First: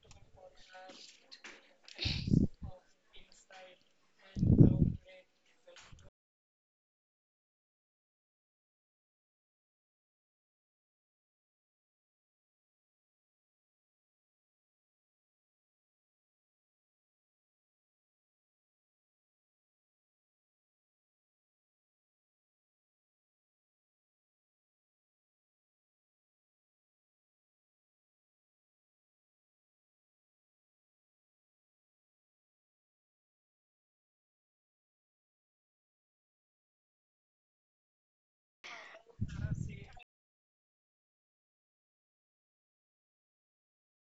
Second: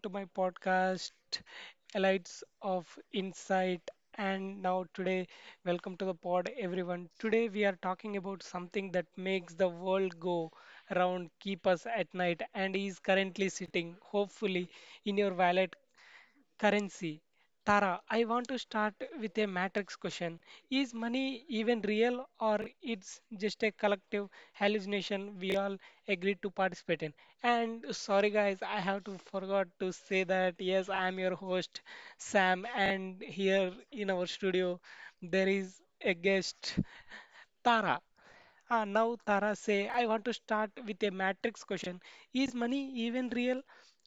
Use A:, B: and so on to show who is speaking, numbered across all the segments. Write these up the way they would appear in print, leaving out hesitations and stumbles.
A: to my podcast, Lights of Insight. And now, today, Welcome to the pod, everyone. Today, we are talking about something that makes the world go round, keep us at night, and is currently sitting, hopefully, in your wallet. Currency. Tara, I want to start with a matrix question. Is money even real, or it's just a collective hallucination we all agreed to participate in? And sorry guys, I have to forgot to say that yes, I am your host Sam, and here in our studio there is a guest Tara. Now Tara say, I want to start with a matrix question. Is money even real,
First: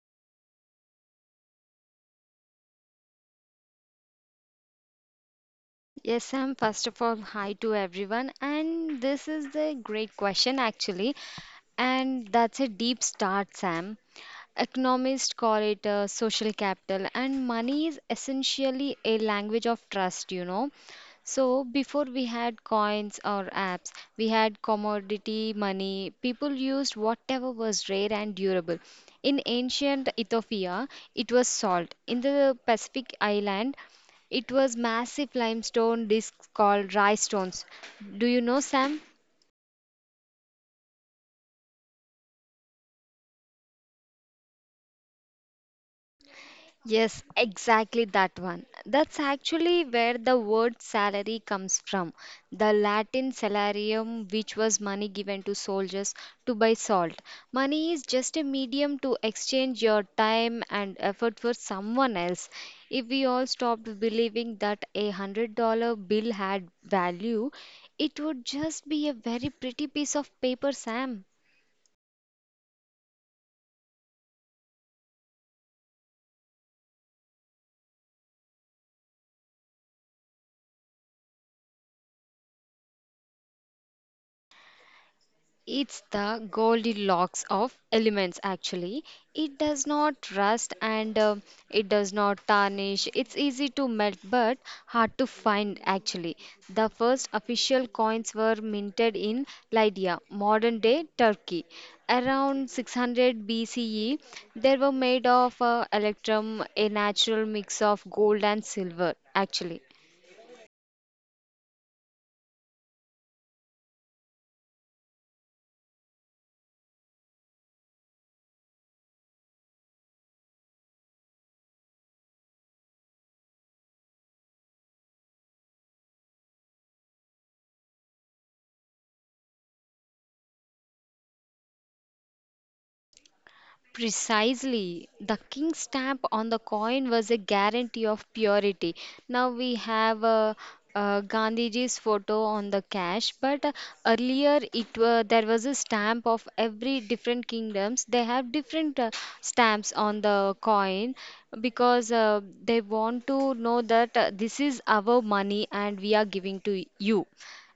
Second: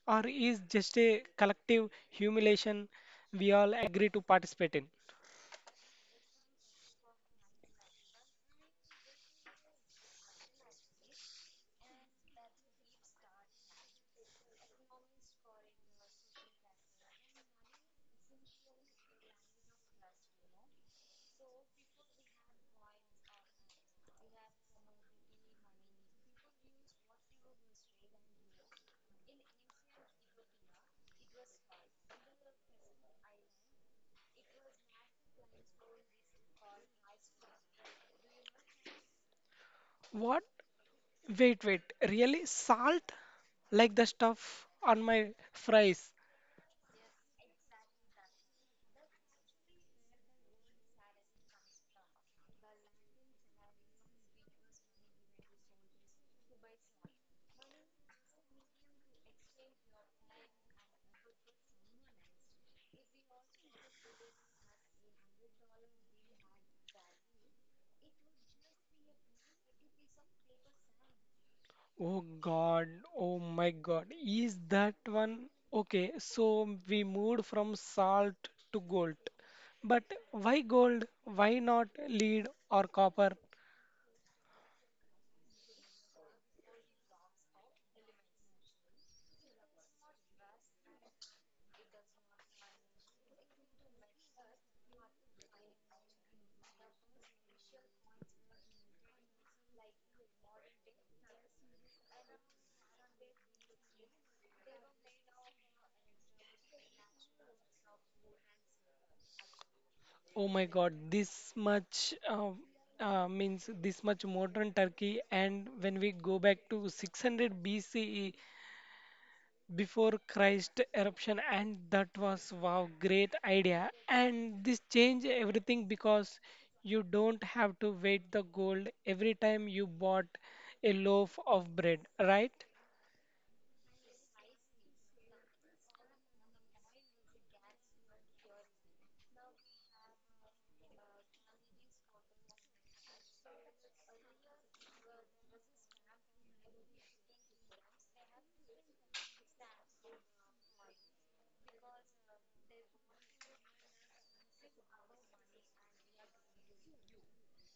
A: or is just a collective humiliation we all agree to participate in?
B: Yes, Sam, first of all, hi to everyone. And this is the great question, actually. And that's a deep start, Sam. Economists call it social capital, and money is essentially a language of trust. So, before we had coins or apps, we had commodity money. People used whatever was rare and durable. In ancient Ethiopia, it was salt. In the Pacific island, it was massive limestone discs called rhinestones. Do you know, Sam?
A: What? Wait, wait. Really? Salt? Like the stuff on my fries?
B: Yes, exactly that one. That's actually where the word salary comes from. The Latin salarium, which was money given to soldiers to buy salt. Money is just a medium to exchange your time and effort for someone else. If we all stopped believing that $100 bill had value, it would just be a very pretty piece of paper, Sam.
A: Oh God. Oh my God. Is that one? Okay, so we moved from salt to gold. But why gold? Why not lead or copper?
B: It's the Goldilocks of elements, actually. It does not rust and it does not tarnish. It's easy to melt but hard to find, actually. The first official coins were minted in Lydia, modern day Turkey. Around 600 BCE, they were made of electrum, a natural mix of gold and silver, actually.
A: Oh my God, this much means this much modern Turkey, and when we go back to 600 BCE before Christ eruption, and that was wow, great idea. And this changed everything because you don't have to wait the gold every time you bought a loaf of bread, right?
B: Precisely. The king's stamp on the coin was a guarantee of purity. Now we have Gandhiji's photo on the cash, but there was a stamp of every different kingdoms. They have different stamps on the coin because they want to know that this is our money and we are giving to you,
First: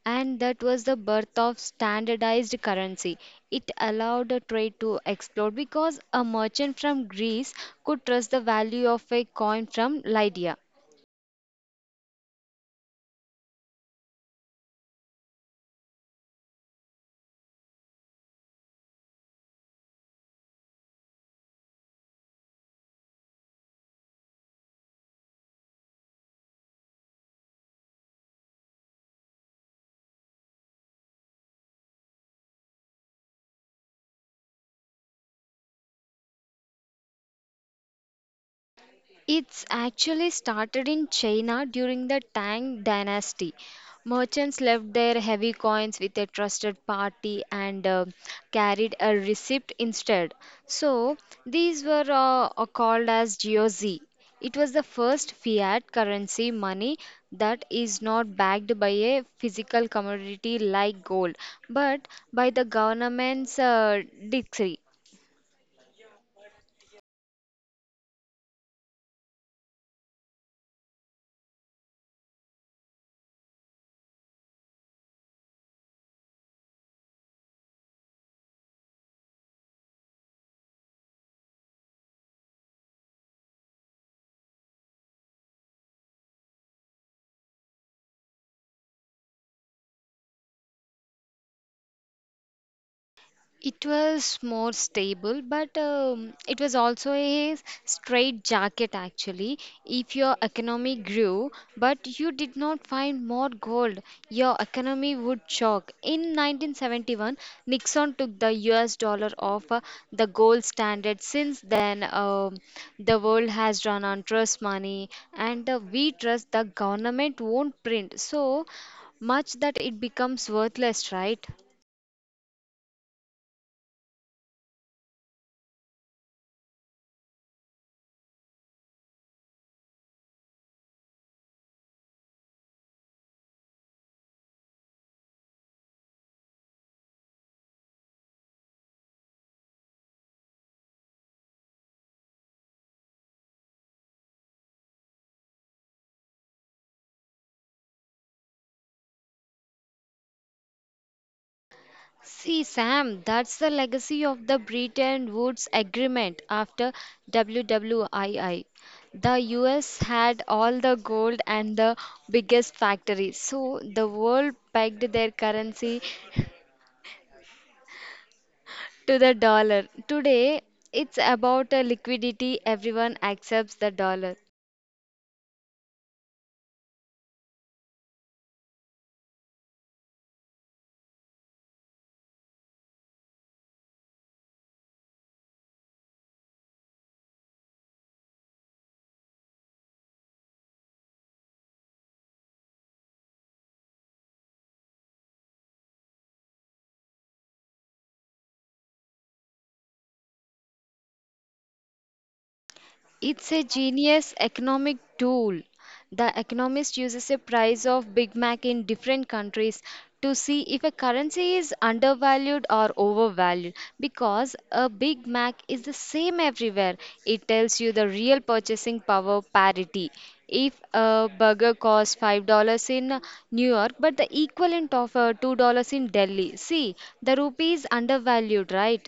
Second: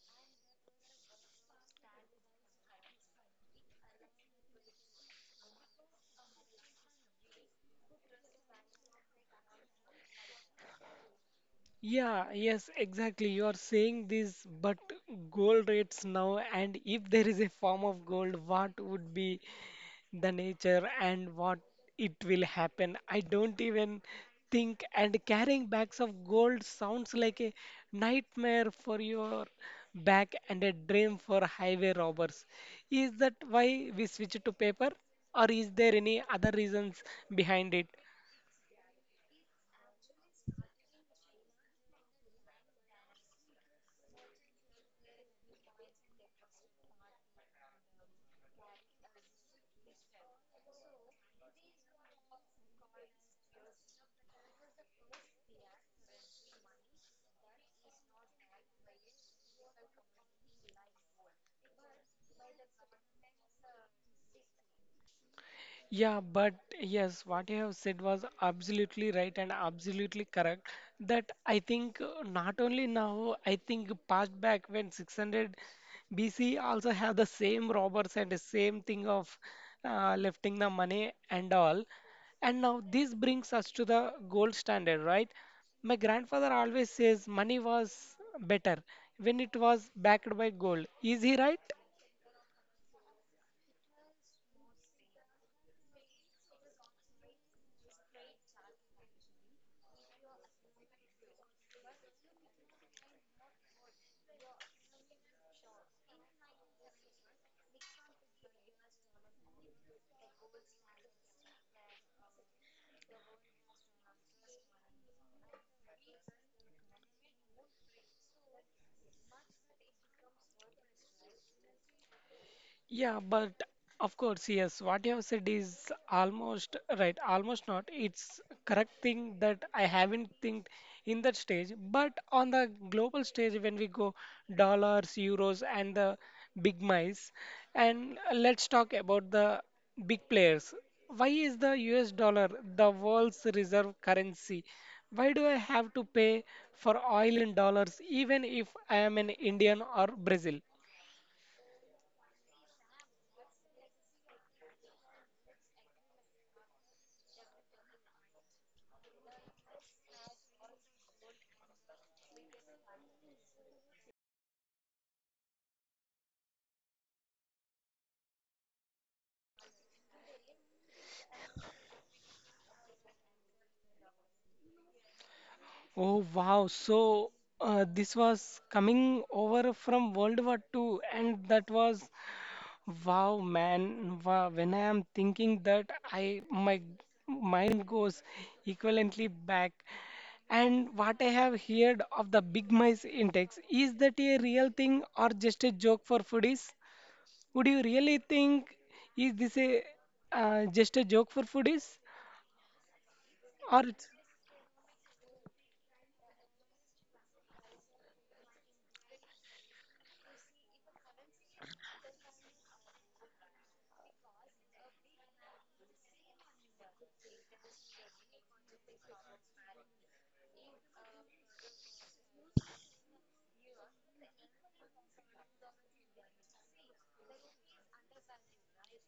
B: and that was the birth of standardized currency. It allowed a trade to explode because a merchant from Greece could trust the value of a coin from Lydia.
A: Yeah, yes, exactly. You are saying this, but gold rates now, and if there is a form of gold, what would be the nature and what it will happen. I don't even think and carrying bags of gold sounds like a nightmare for your back and a dream for highway robbers. Is that why we switch to paper, or is there any other reasons behind it?
B: It's actually started in China during the Tang dynasty. Merchants left their heavy coins with a trusted party and carried a receipt instead. So these were called as GOZ. It was the first fiat currency money that is not backed by a physical commodity like gold, but by the government's decree.
A: Yeah, but yes, what you have said was absolutely right and absolutely correct. That I think not only now, I think past back when 600 BC also have the same robbers and the same thing of lifting the money and all. And now this brings us to the gold standard, right? My grandfather always says money was better when it was backed by gold. Is he right?
B: It was more stable, but it was also a straight jacket, actually. If your economy grew, but you did not find more gold, your economy would shock. In 1971, Nixon took the US dollar off the gold standard. Since then, the world has run on trust money, and we trust the government won't print so much that it becomes worthless, right?
A: Yeah, but of course, yes, what you have said is almost right, almost not. It's correct thing that I haven't think in that stage. But on the global stage, when we go dollars, euros, and the big mice, and let's talk about the big players. Why is the US dollar the world's reserve currency? Why do I have to pay for oil in dollars even if I am in Indian or Brazil?
B: See, Sam, that's the legacy of the Bretton Woods Agreement after WWII. The US had all the gold and the biggest factories, so the world pegged their currency to the dollar. Today, it's about a liquidity, everyone accepts the dollar.
A: Oh wow! So this was coming over from World War Two, and that was wow, man. Wow. When I am thinking that, I my mind goes equivalently back. And what I have heard of the big mice index, is that a real thing or just a joke for foodies? Would you really think is this a just a joke for foodies
B: It's a
A: or? It's
B: genius economic tool. The economist uses a price of Big Mac in different countries to see if a currency is undervalued or overvalued because a Big Mac is the same everywhere. It tells you the real purchasing power parity. If a burger costs $5 in New York but the equivalent of $2 in Delhi, see, the rupee is undervalued, right?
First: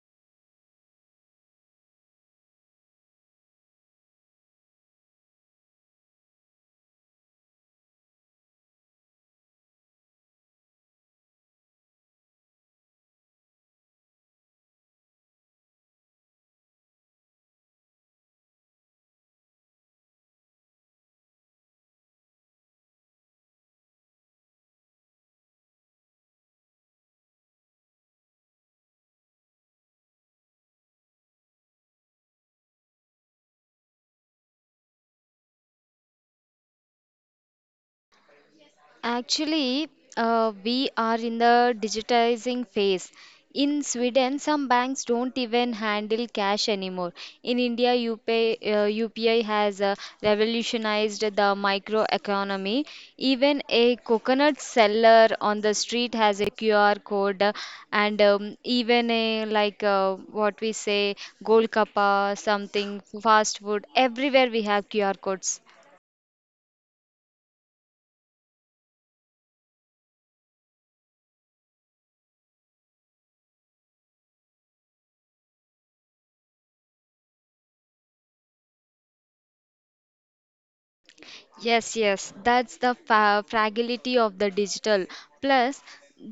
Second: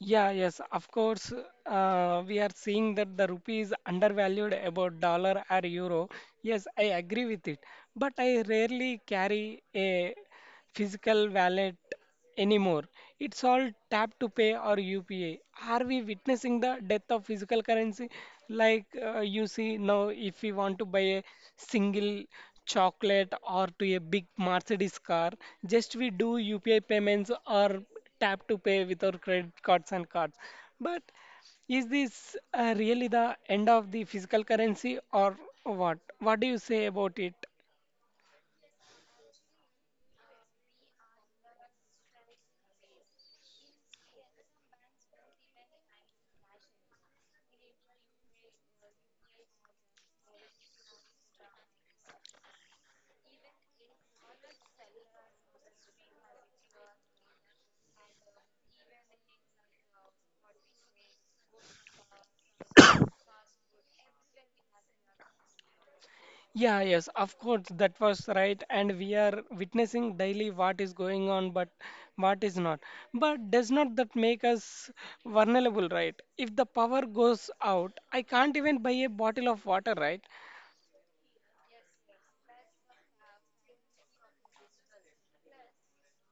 A: yeah, yes, of course. We are seeing that the rupee is undervalued about dollar or euro. Yes, I agree with it. But I rarely carry a physical wallet anymore. It's all tap to pay or UPI. Are we witnessing the death of physical currency? Like you see now, if we want to buy a single chocolate or to a big Mercedes car, just we do UPI payments or tap to pay with our credit cards and cards. But is this really the end of the physical currency or what? What do you say about it?
B: Actually, we are in the digitizing phase. In Sweden, some banks don't even handle cash anymore. In India, UPI has revolutionized the microeconomy. Even a coconut seller on the street has a QR code, and even a like what we say, Golkappa, something, fast food. Everywhere we have QR codes.
A: Yeah, yes, of course, that was right, and we are witnessing daily what is going on, but what is not. But does not that make us vulnerable, right? If the power goes out, I can't even buy a bottle of water, right?
B: Yes, yes, that's the fa fragility of the digital. Plus,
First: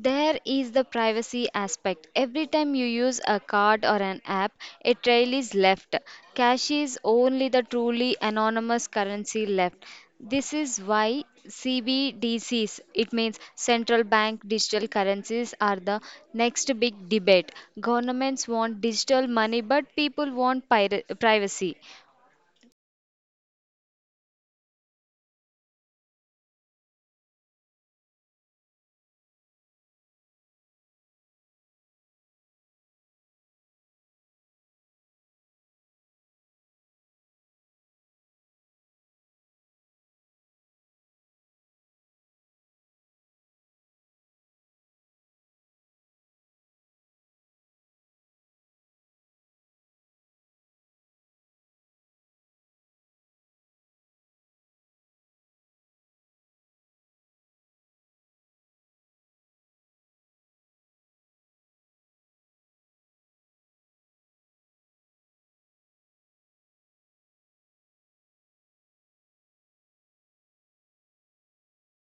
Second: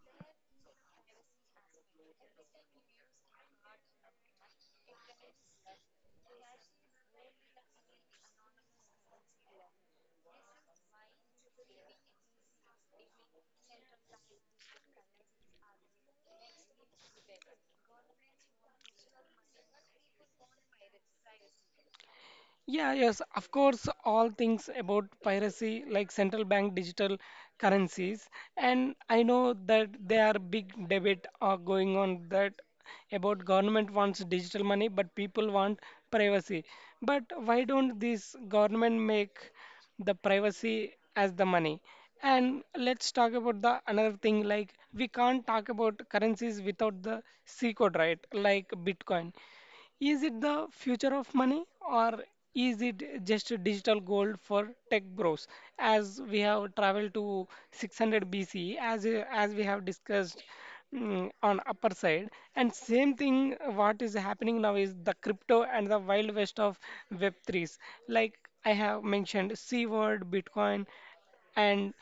B: there is the privacy aspect. Every time you use a card or an app, a trail is left. Cash is only the truly anonymous currency left. This is why CBDCs, it means central bank digital currencies, are the next big debate. Governments want digital money, but people want pir privacy.
A: Yeah, yes, of course, all things about piracy, like central bank digital currencies. And I know that there are big debate going on that about government wants digital money, but people want privacy. But why don't this government make the privacy as the money? And let's talk about the another thing like we can't talk about currencies without the C code, right? Like Bitcoin. Is it the future of money, or is it just a digital gold for tech bros? As we have traveled to 600 BC, as we have discussed on upper side, and same thing what is happening now is the crypto and the wild west of Web3s. Like I have mentioned, C word, Bitcoin, and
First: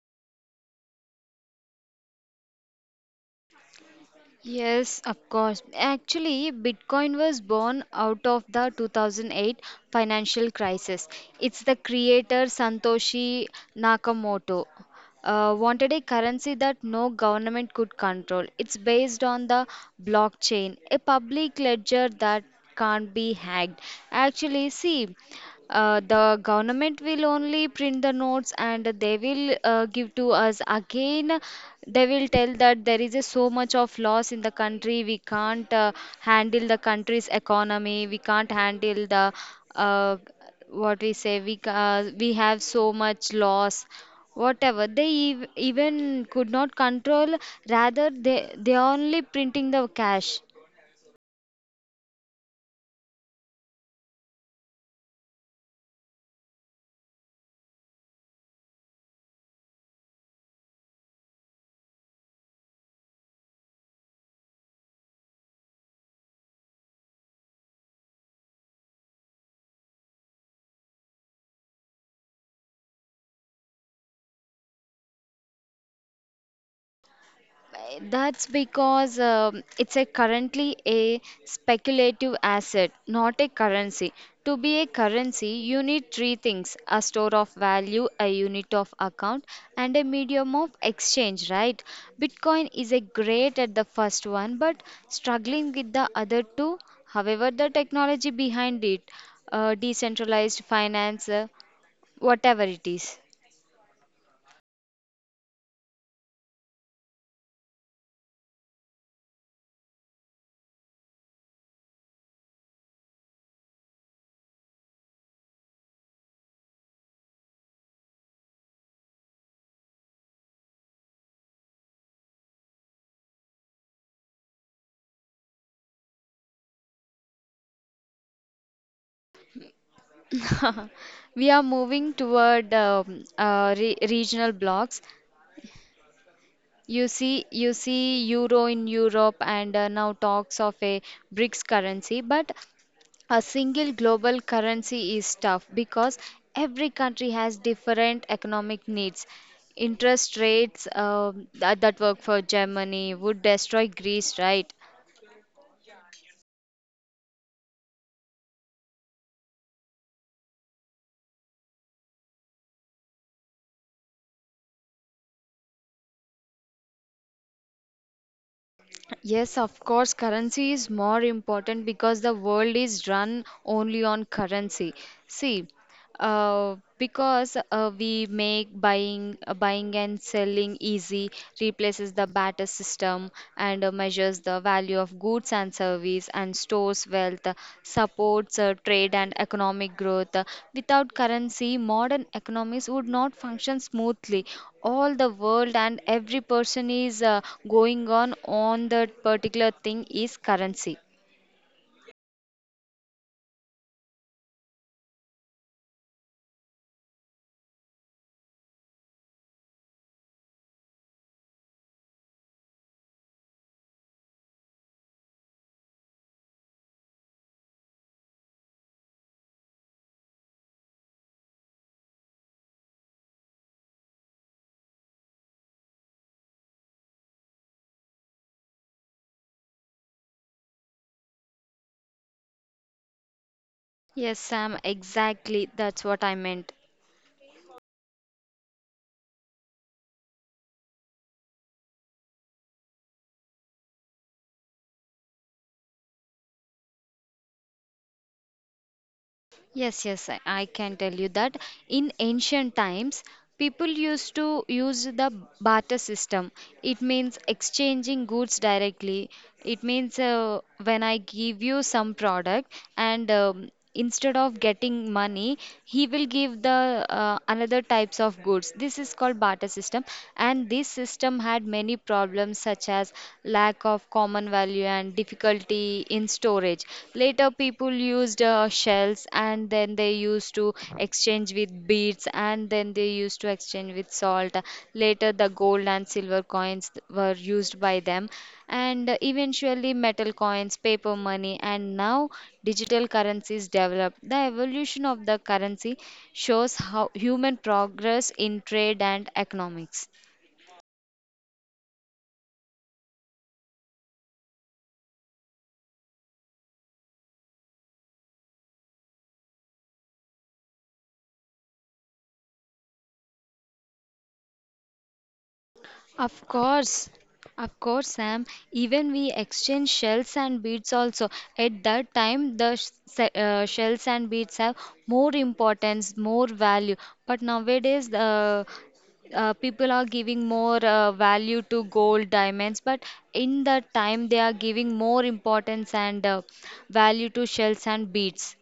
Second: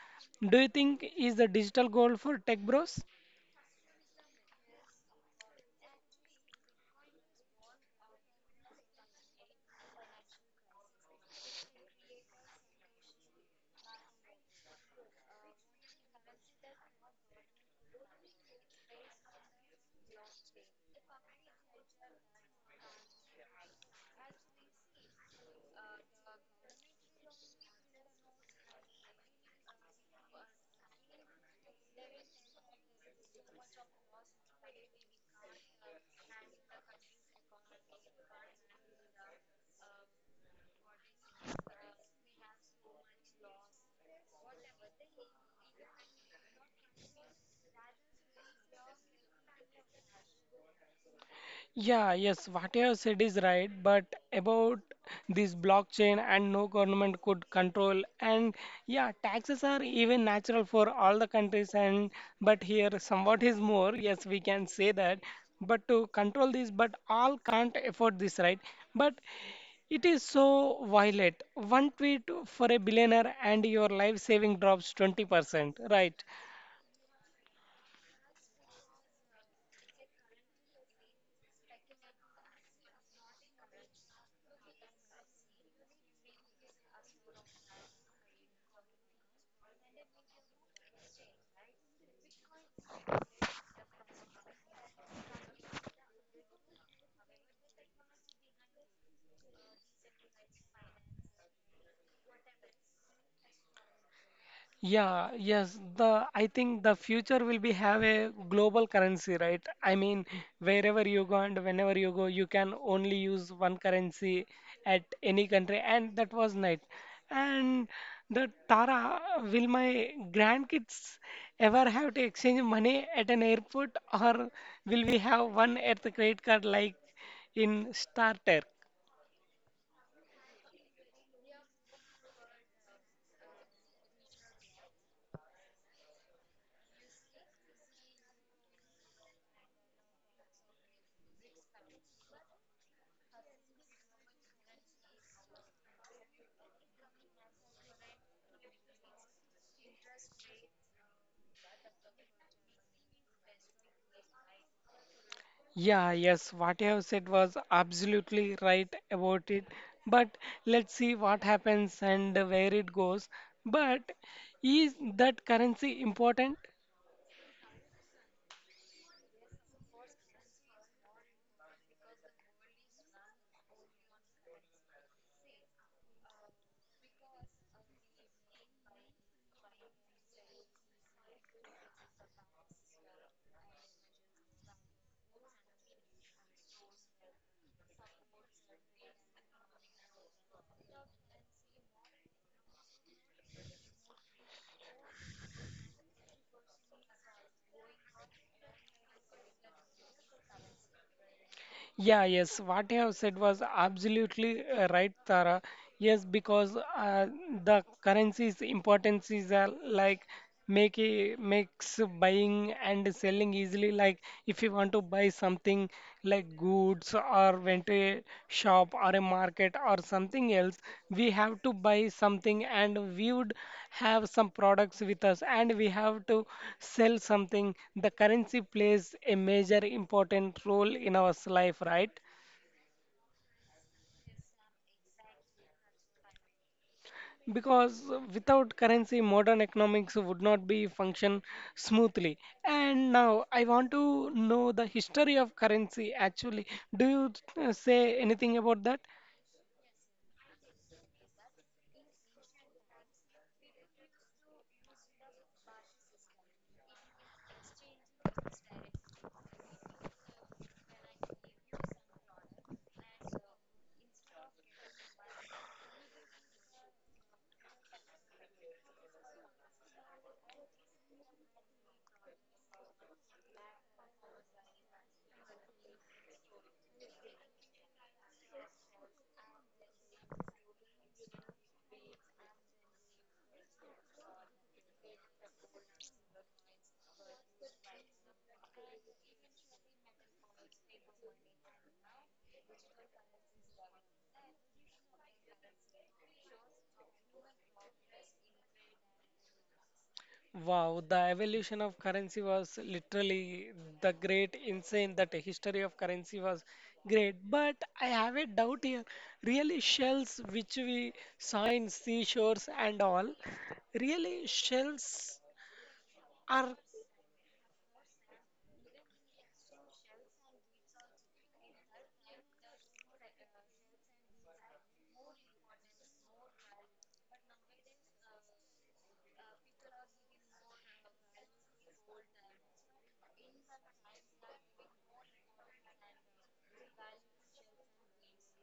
A: do you think is the digital gold for tech bros?
B: Yes, of course. Actually, Bitcoin was born out of the 2008 financial crisis. It's the creator Satoshi Nakamoto wanted a currency that no government could control. It's based on the blockchain, a public ledger that can't be hacked. Actually, see. The government will only print the notes and they will give to us again. They will tell that there is a so much of loss in the country. We can't handle the country's economy. We can't handle the uh, what we say. We have so much loss. Even could not control. Rather, they are only printing the cash.
A: Yeah, yes, what you have said is right, but about this blockchain and no government could control and yeah, taxes are even natural for all the countries and but here somewhat is more, yes, we can say that, but to control this, but all can't afford this, right? But it is so violent. One tweet for a billionaire and your life saving drops 20%, right?
B: That's because it's a currently a speculative asset, not a currency. To be a currency, you need three things: a store of value, a unit of account, and a medium of exchange, right? Bitcoin is a great at the first one, but struggling with the other two. However, the technology behind it, decentralized finance, whatever it is.
A: Yeah, yes, the I think the future will be have a global currency, right? I mean, wherever you go and whenever you go, you can only use one currency at any country, and that was nice. And the Tara, will my grandkids ever have to exchange money at an airport, or will we have one Earth credit card like in Star Trek?
B: We are moving toward re regional blocks. You see euro in Europe and now talks of a BRICS currency, but a single global currency is tough because every country has different economic needs. Interest rates um that work for Germany would destroy Greece, right?
A: Yeah, yes, what you have said was absolutely right about it. But let's see what happens and where it goes. But is that currency important?
B: Yes, of course, currency is more important because the world is run only on currency. See, because we make buying and selling easy, replaces the barter system and measures the value of goods and service and stores wealth, supports trade and economic growth. Without currency, modern economies would not function smoothly. All the world and every person is going on that particular thing is currency.
A: Yeah, yes, what you have said was absolutely right, Tara. Yes, because the currency's importance is like makes buying and selling easily. Like if you want to buy something like goods or went to a shop or a market or something else, we have to buy something and we would have some products with us and we have to sell something. The currency plays a major important role in our life, right?
B: Yes, Sam, exactly. That's what I meant.
A: Because without currency modern economics would not be function smoothly. And now I want to know the history of currency actually. Do you say anything about that?
B: Yes, yes, I can tell you that in ancient times, people used to use the barter system. It means exchanging goods directly. It means when I give you some product and instead of getting money, he will give the another types of goods. This is called barter system, and this system had many problems such as lack of common value and difficulty in storage. Later, people used shells and then they used to exchange with beads and then they used to exchange with salt. Later, the gold and silver coins were used by them, and eventually, metal coins, paper money, and now digital currencies developed. The evolution of the currency shows how human progress in trade and economics.
A: Wow, the evolution of currency was literally the great insane that the history of currency was great. But I have a doubt here. Really shells which we saw in seashores and all, really shells
B: Of
A: are
B: course, of course, Sam. Even we exchange shells and beads also. At that time, shells and beads have more importance, more value. But nowadays, the people are giving more value to gold, diamonds. But in that time, they are giving more importance and value to shells and beads.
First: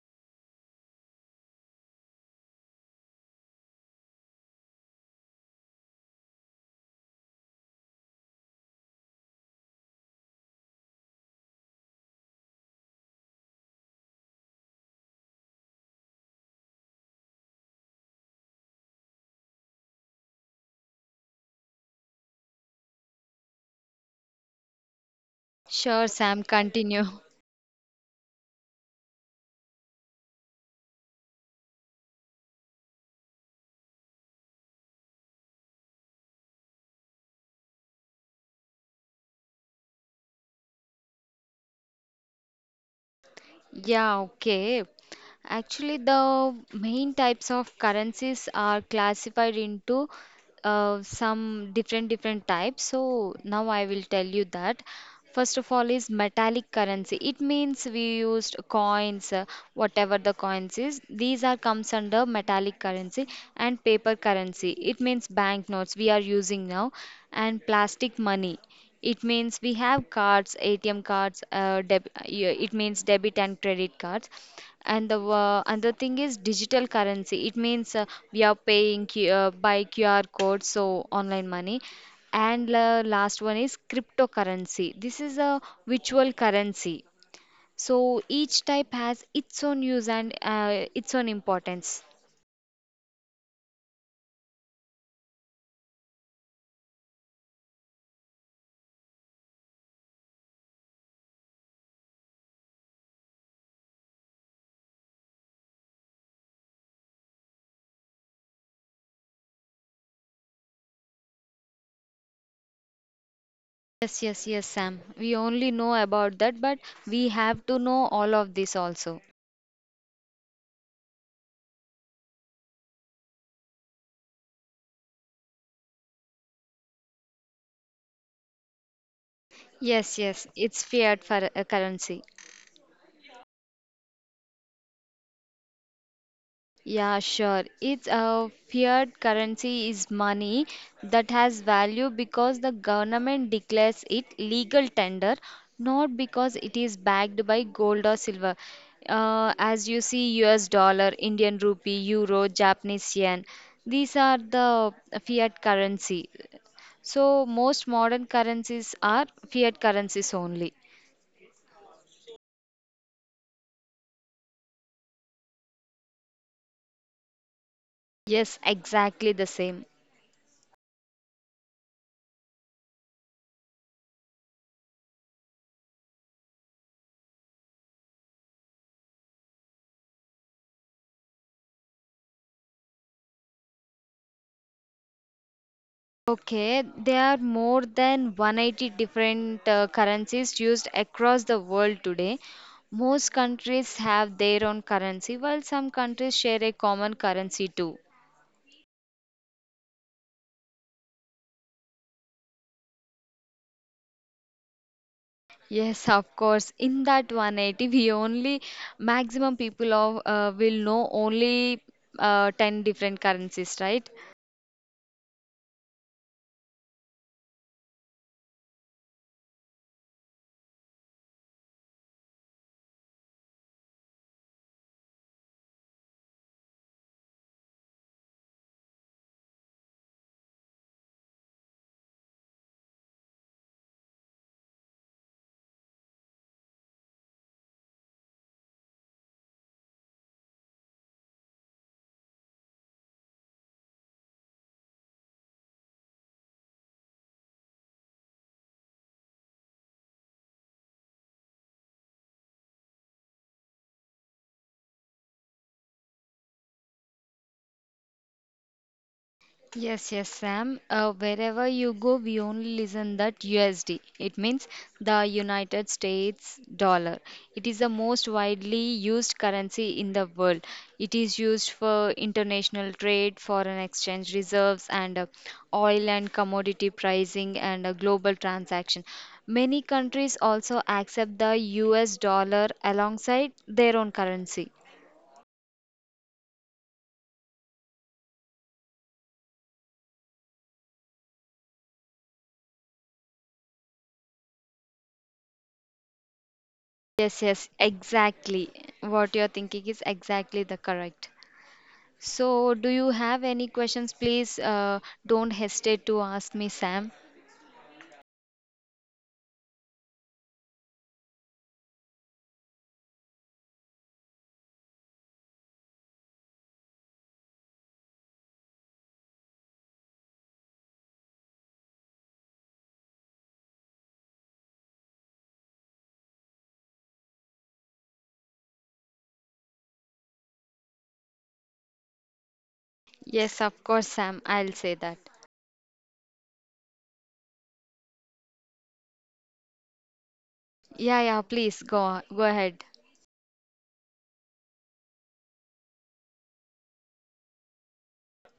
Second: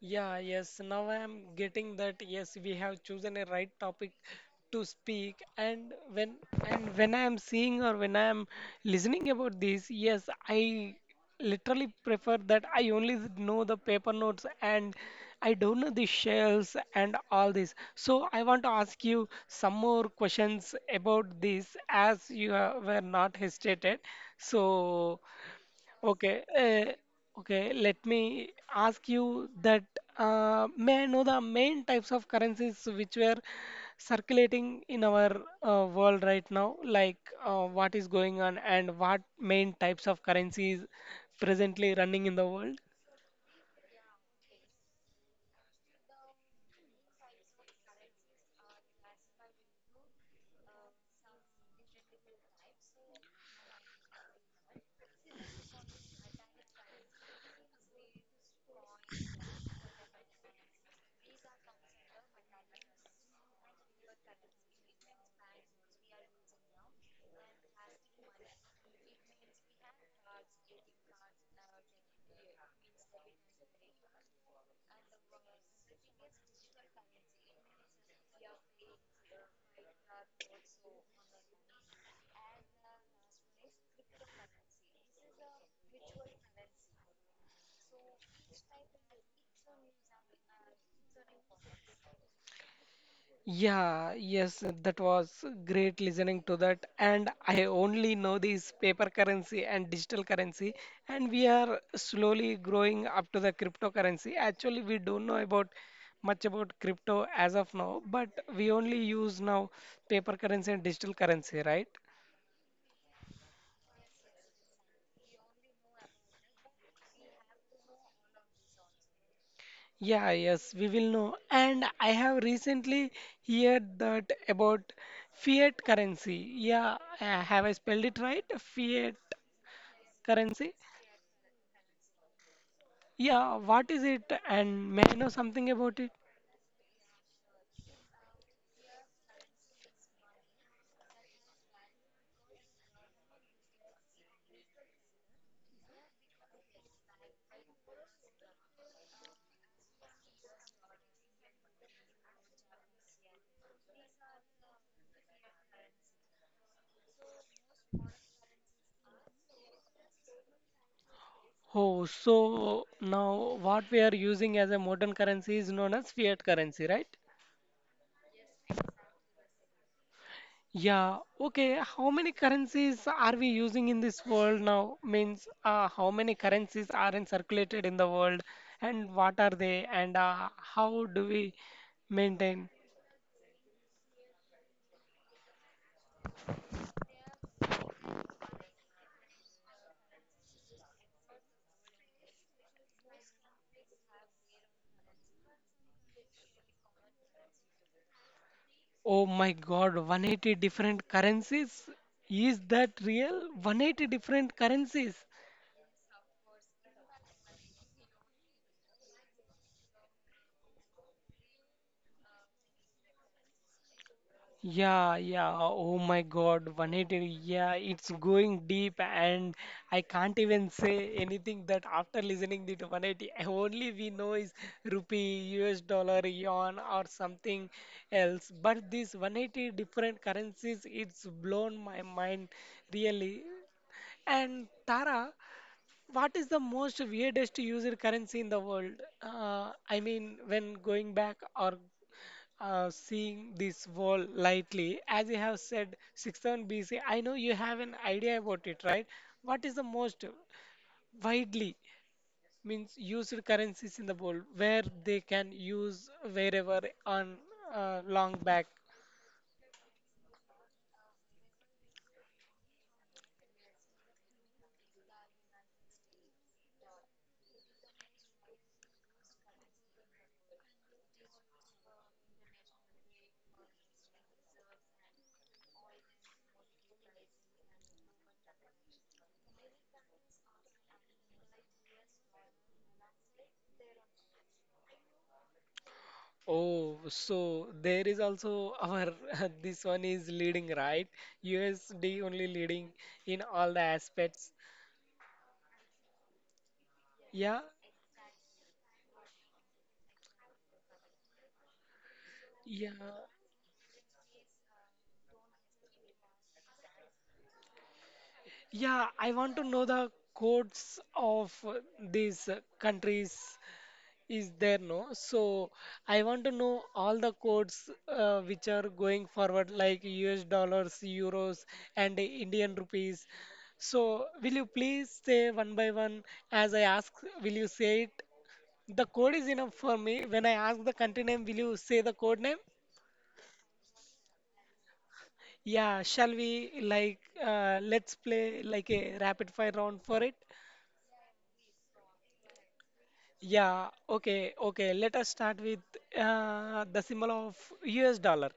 A: yeah, yes, now I am getting that yes, we have chosen a right topic to speak and when I am seeing or when I am listening about this, yes, I literally prefer that I only know the paper notes and I don't know the shells and all this. So I want to ask you some more questions about this as you were not hesitated. So
B: Sure,
A: okay,
B: Sam, continue.
A: okay. Let me ask you that may I know the main types of currencies which were circulating in our world right now? Like what is going on and what main types of currencies presently running in the world?
B: Yeah, okay. Actually, the main types of currencies are classified into some different different types. So now I will tell you that. First of all is metallic currency. It means we used coins, whatever the coins is. These are comes under metallic currency and paper currency. It means banknotes we are using now and plastic money. It means we have cards, ATM cards, yeah, it means debit and credit cards. And the another thing is digital currency. It means we are paying by QR code, so online money and la last one is cryptocurrency. This is a virtual currency. So each type has its own use and its own importance.
A: Yeah, yes, that was great listening to that. And I only know this paper currency and digital currency, and we are slowly growing up to the cryptocurrency. Actually, we don't know about much about crypto as of now, but we only use now paper currency and digital currency, right?
B: Yes, yes, yes, Sam, we only know about that, but we have to know all of this also.
A: Yeah, yes, we will know. And I have recently heard that about fiat currency. Yeah, have I spelled it right? Fiat
B: Yes, yes,
A: currency.
B: it's fiat for a currency.
A: Yeah, what is it and may I know something about it?
B: Yeah, sure. It's a fiat currency is money that has value because the government declares it legal tender, not because it is backed by gold or silver. As you see, US dollar, Indian rupee, euro, Japanese yen, these are the fiat currency. So most modern currencies are fiat currencies only.
A: Oh, so now what we are using as a modern currency is known as fiat currency, right?
B: Yes, exactly the same.
A: Yeah, okay. How many currencies are we using in this world now? Means how many currencies are in circulated in the world and what are they and how do we maintain?
B: Okay, there are more than 180 different currencies used across the world today. Most countries have their own currency, while some countries share a common currency too.
A: Oh my God, 180 different currencies? Is that real? 180 different currencies?
B: Yes, of course. In that 180, we only maximum people of will know only 10 different currencies, right?
A: Yeah, yeah. Oh my God, 180. Yeah, it's going deep, and I can't even say anything that after listening to 180, only we know is rupee, US dollar, yuan, or something else. But this 180 different currencies, it's blown my mind really. And Tara, what is the most weirdest user currency in the world? I mean, when going back or seeing this wall lightly. As you have said, 6000 BC, I know you have an idea about it, right? What is the most widely means used currencies in the world where they can use wherever on long back?
B: Yes, yes, Sam. Wherever you go, we only listen that USD. It means the United States dollar. It is the most widely used currency in the world. It is used for international trade, foreign exchange reserves, and oil and commodity pricing and global transaction. Many countries also accept the US dollar alongside their own currency.
A: Oh, so there is also our this one is leading, right? USD only leading in all the aspects.
B: Yes,
A: Yeah,
B: yes, exactly. What you're thinking is exactly the correct. So, do you
A: yeah.
B: have any questions? Please don't hesitate to ask me, Sam.
A: Yeah, I want to know the codes of these countries is there no? So I want to know all the codes which are going forward like US dollars, euros and Indian rupees. So will you please say one by one as I ask, will you say it? The code is enough for me. When I ask the country name, will you say the code name?
B: Yes, of course, Sam. I'll say that.
A: Yeah, shall we like let's play like a rapid fire round for it?
B: Yeah, yeah, please go ahead.
A: Yeah, okay, okay. Let us start with the symbol of US dollar.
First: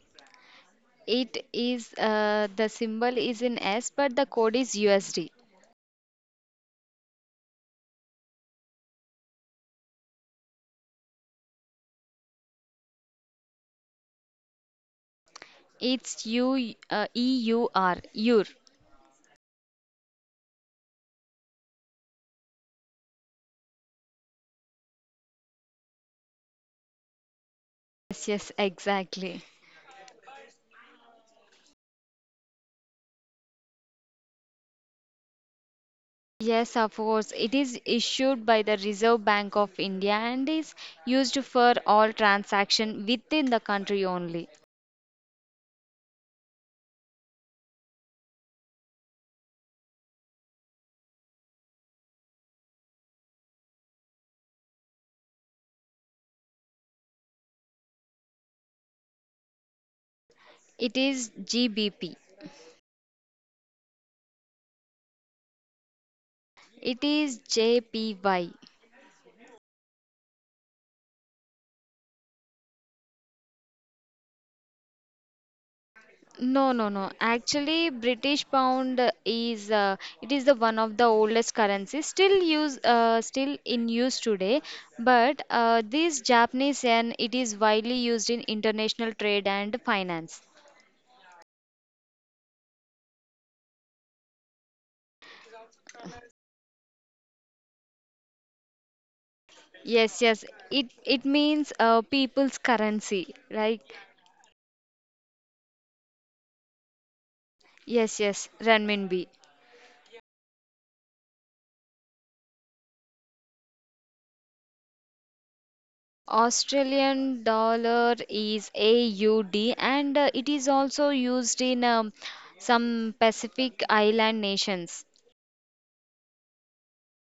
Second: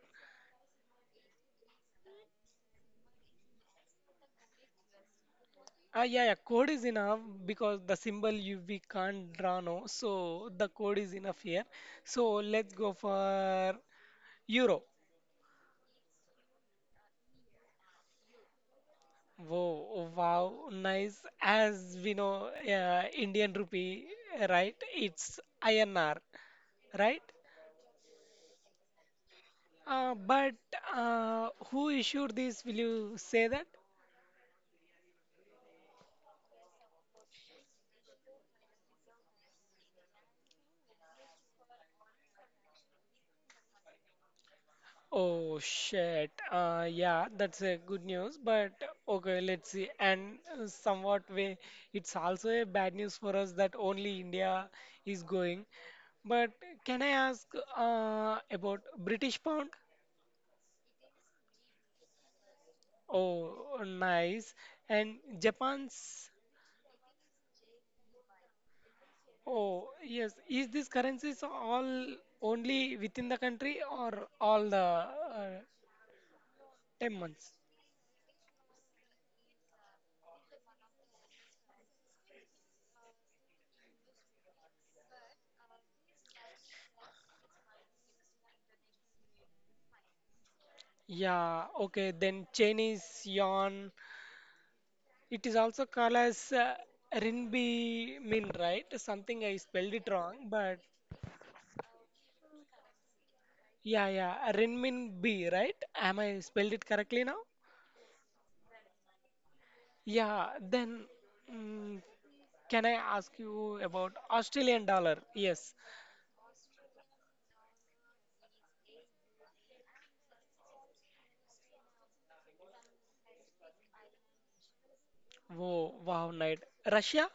B: It is the symbol is in S, but the code is USD.
A: Yeah, yeah, code is enough because the symbol you we can't draw now, so the code is enough here. So let's go for euro.
B: It's U EUR, EUR.
A: Whoa, wow, nice. As we know, Indian rupee, right? It's INR, right?
B: Yes, yes, exactly.
A: But who issued this? Will you say that?
B: Yes, of course. It is issued by the Reserve Bank of India and is used for all transaction within the country only.
A: Oh shit. Yeah, that's a good news, but okay, let's see. And somewhat way, it's also a bad news for us that only India is going. But can I ask about British pound?
B: It is GBP.
A: Oh, nice. And Japan's?
B: It is JPY.
A: Oh, yes. Is these currencies all only within the country or all the
B: No, no, no.
A: 10 months?
B: Actually, British pound is it is the one of the oldest currencies still in use today. But this Japanese yen it is widely used in international trade and finance.
A: Yeah, okay, then Chinese yuan. It is also called as Rinbi Min, right? Something I spelled it
B: Yes, yes.
A: wrong, but
B: It means people's currency. Like
A: yeah, yeah, Rinmin B, right? Am I spelled it correctly now?
B: yes, yes. Renminbi.
A: Yeah, then mm, can I ask you about Australian dollar? Yes.
B: Australian dollar is AUD and it is also used in some Pacific island nations.
A: Whoa, wow, night. Russia?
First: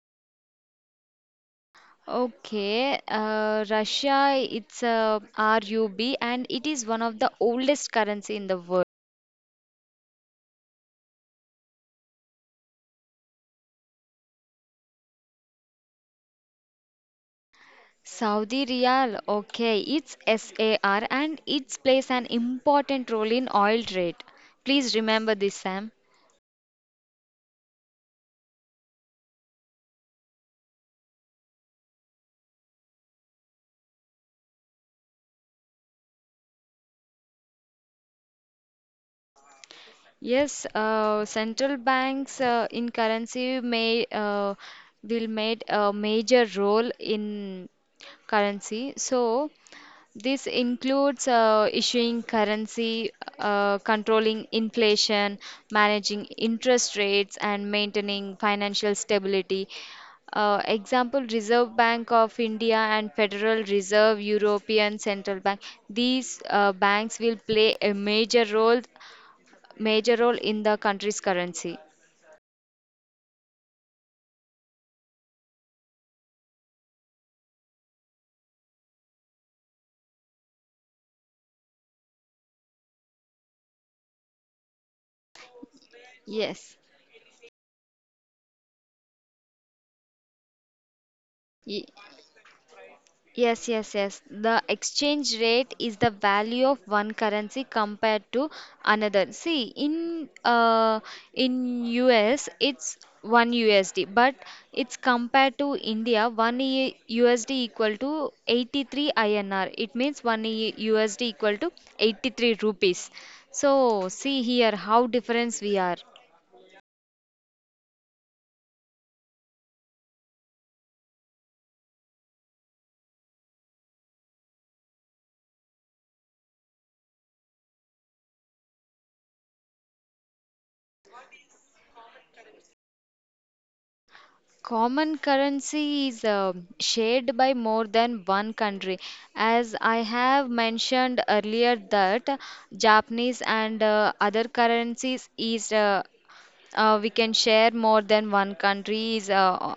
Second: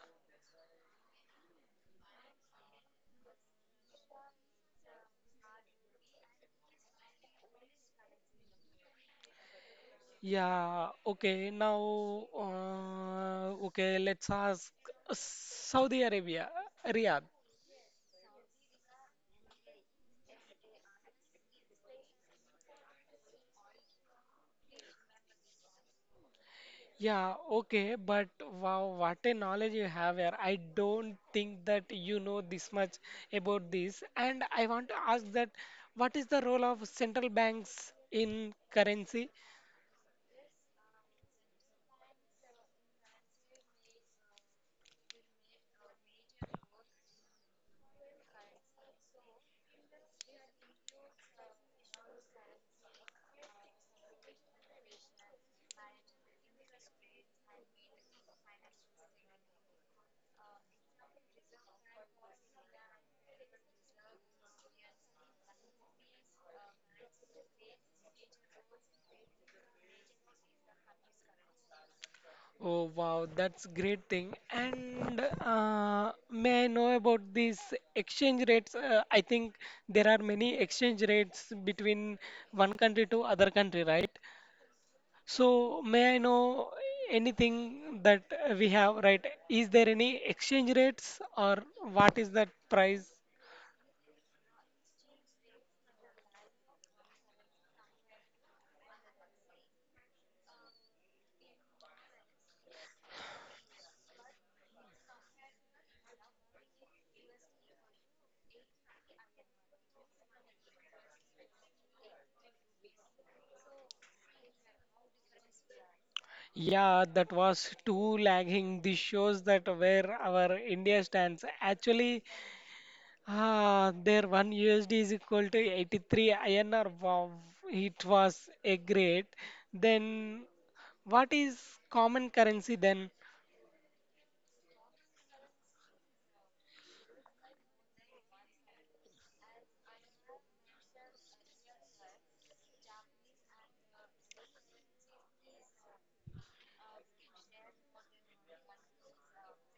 B: Okay, Russia, it's a RUB and it is one of the oldest currency in the world.
A: Yeah, okay. Now, okay, let's ask Saudi Arabia, Riyadh.
B: Saudi Riyal, okay, it's SAR and it plays an important role in oil trade. Please remember this, Sam.
A: Yeah, okay, but wow, what a knowledge you have here. I don't think that you know this much about this. And I want to ask that what is the role of central banks in currency?
B: Yes, central banks in currency may will made a major role in currency. So this includes issuing currency, controlling inflation, managing interest rates, and maintaining financial stability. Example, Reserve Bank of India and Federal Reserve European Central Bank. These banks will play a major role in the country's currency.
A: Oh, wow, that's great thing. And may I know about these exchange rates? I think there are many exchange rates between one country to other country, right? So, may I know
B: Yes.
A: anything that we have, right? Is there any exchange rates or
B: Ye-
A: what is that price?
B: Yes, yes, yes. The exchange rate is the value of one currency compared to another. See, in US it's one USD, but it's compared to India, USD equal to 83 INR. It means USD equal to 83 rupees. So see here how difference we are.
A: Yeah, that was too lagging. This shows that where our India stands. Actually, ah, their 1 USD is equal to 83 INR. Wow, it was a great. Then, what is common currency then?
B: Common currency is shared by more than one country. As I have mentioned earlier, that Japanese and other currencies is we can share more than one country is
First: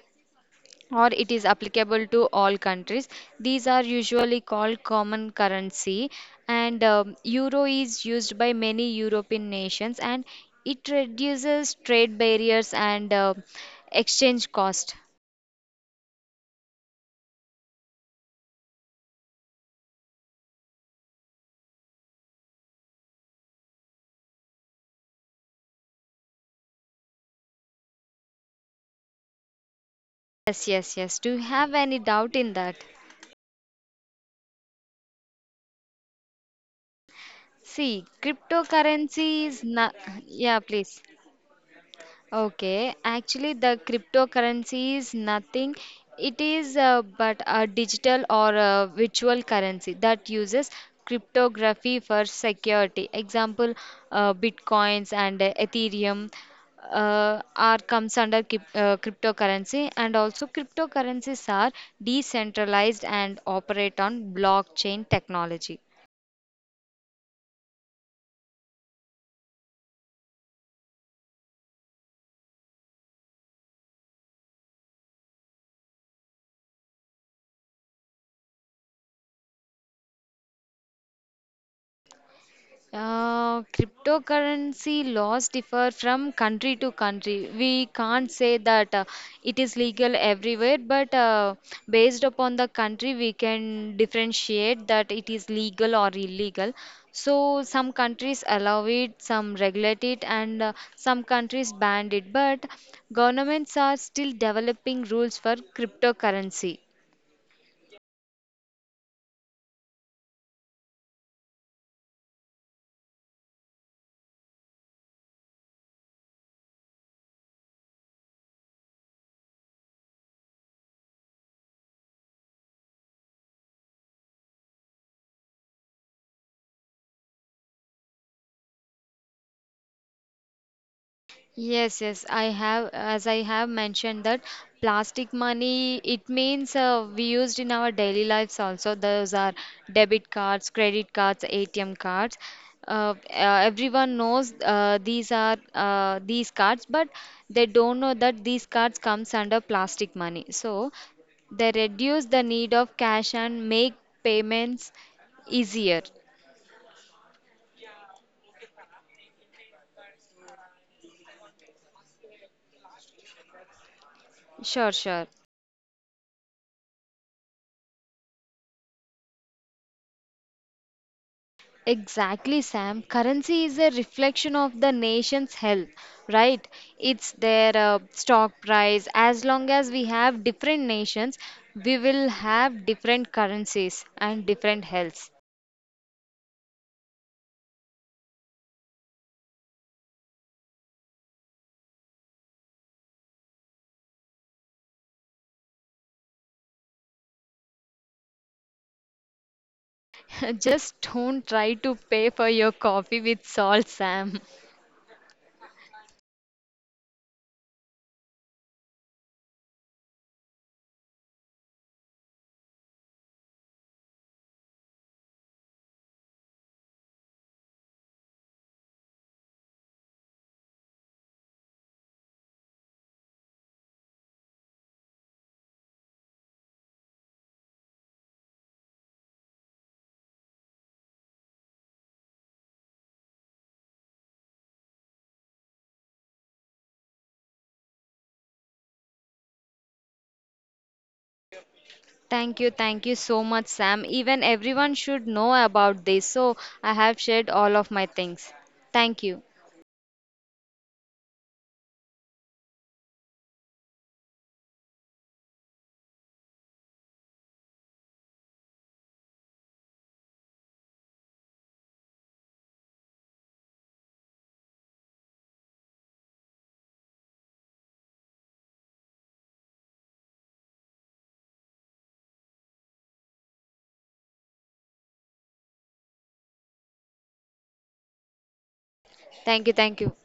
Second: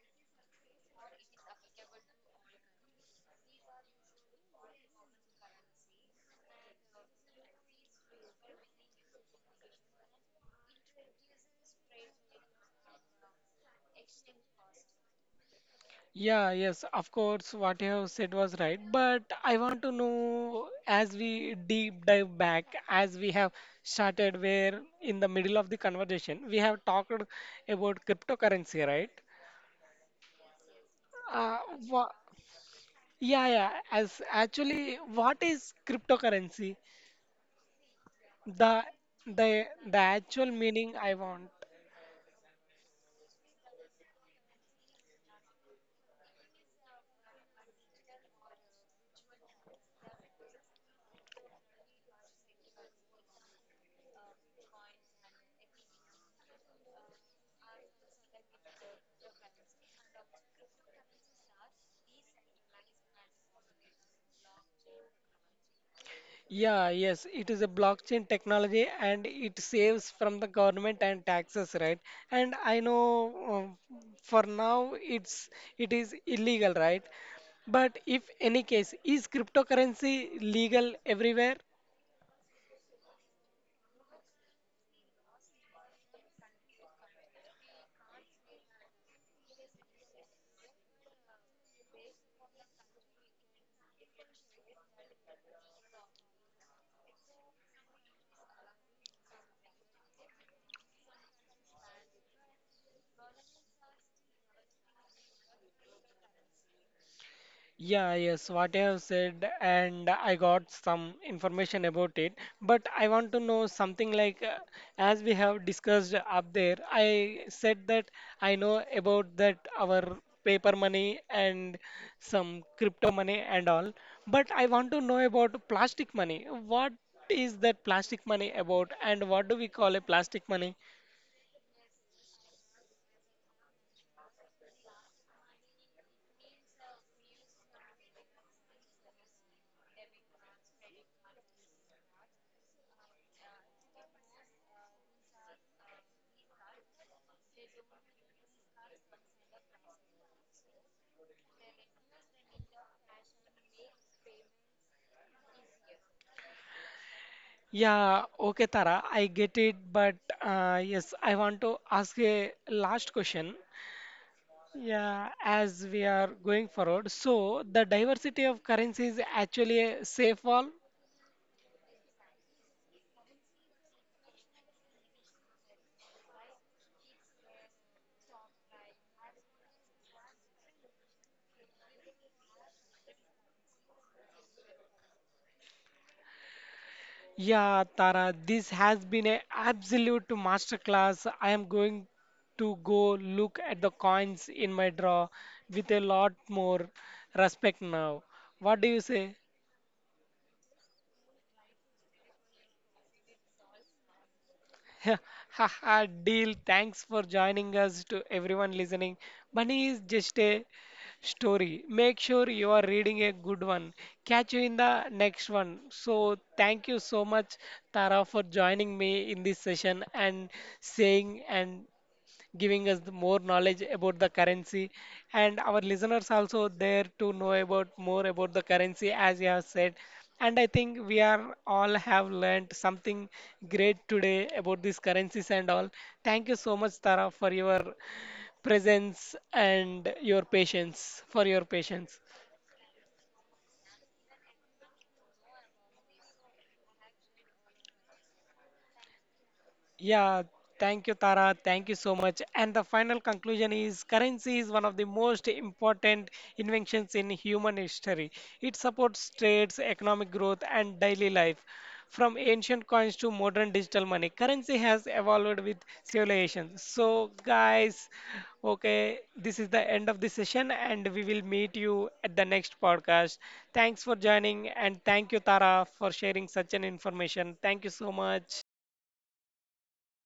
B: or it is applicable to all countries. These are usually called common currency, and euro is used by many European nations, and it reduces trade barriers and exchange cost.
A: Yeah, yes, of course, what you have said was right. But I want to know as we deep dive back, as we have started where in the middle of the conversation, we have talked about cryptocurrency, right?
B: Yes, yes, yes. Do you
A: Uh,
B: have any
A: wha
B: doubt in that?
A: yeah, yeah. As actually, what is cryptocurrency?
B: See,
A: The
B: cryptocurrency is
A: the
B: not.
A: the actual
B: Yeah,
A: meaning
B: please.
A: I want.
B: Okay, actually, the cryptocurrency is nothing. It is but a digital or a virtual currency that uses cryptography for security. Example, Bitcoins and Ethereum are comes under cryptocurrency, and also cryptocurrencies are decentralized and operate on blockchain technology.
A: Yeah, yes, it is a blockchain technology and it saves from the government and taxes, right? And I know for now it is illegal, right? But if any case, is cryptocurrency legal everywhere?
B: Cryptocurrency laws differ from country to country. We can't say that it is legal everywhere, but based upon the country, we can differentiate that it is legal or illegal. So, some countries allow it, some regulate it, and some countries ban it. But governments are still developing rules for cryptocurrency.
A: Yeah, yes, what you have said, and I got some information about it. But I want to know something like, as we have discussed up there, I said that I know about that our paper money and some crypto money and all. But I want to know about plastic money. What is that plastic money about, and what do we call a plastic money?
B: Yes, yes, I have, as I have mentioned that plastic money, it means we used in our daily lives also. Those are debit cards, credit cards, ATM cards. Everyone knows these are these cards, but they don't know that these cards comes under plastic money. So they reduce the need of cash and make payments easier.
A: Yeah, okay, Tara, I get it, but yes, I want to ask a last question.
B: Sure, sure.
A: Yeah, as we are going forward, so the diversity of currencies is actually a safe wall.
B: Exactly, Sam. Currency is a reflection of the nation's health, right? It's their stock price. As long as we have different nations, we will have different currencies and different healths.
A: Yeah, Tara, this has been an absolute masterclass. I am going to go look at the coins in my drawer with a lot more respect now. What do you say?
B: Just don't try to pay for your coffee with salt, Sam.
A: Haha, deal. Thanks for joining us to everyone listening. Bunny is just a story. Make sure you are reading a good one. Catch you in the next one. So, thank you so much, Tara, for joining me in this session and saying and giving us the more knowledge about the currency. And our listeners also there to know about more about the currency, as you have said. And I think we are all have learned something great today about these currencies and all. Thank you so much, Tara, for your presence and your patience, for your patience.
B: Thank you so much, Sam. Even everyone should know about this. So I have shared all of my things. Thank you.
A: Yeah, thank you, Tara. Thank you so much. And the final conclusion is currency is one of the most important inventions in human history. It supports trades, economic growth, and daily life. From ancient coins to modern digital money, currency has evolved with civilization. So, guys, okay, this is the end of the session, and we will meet you at the next podcast. Thanks for joining, and thank you, Tara, for sharing such an information. Thank you so much.
B: Thank you, thank you.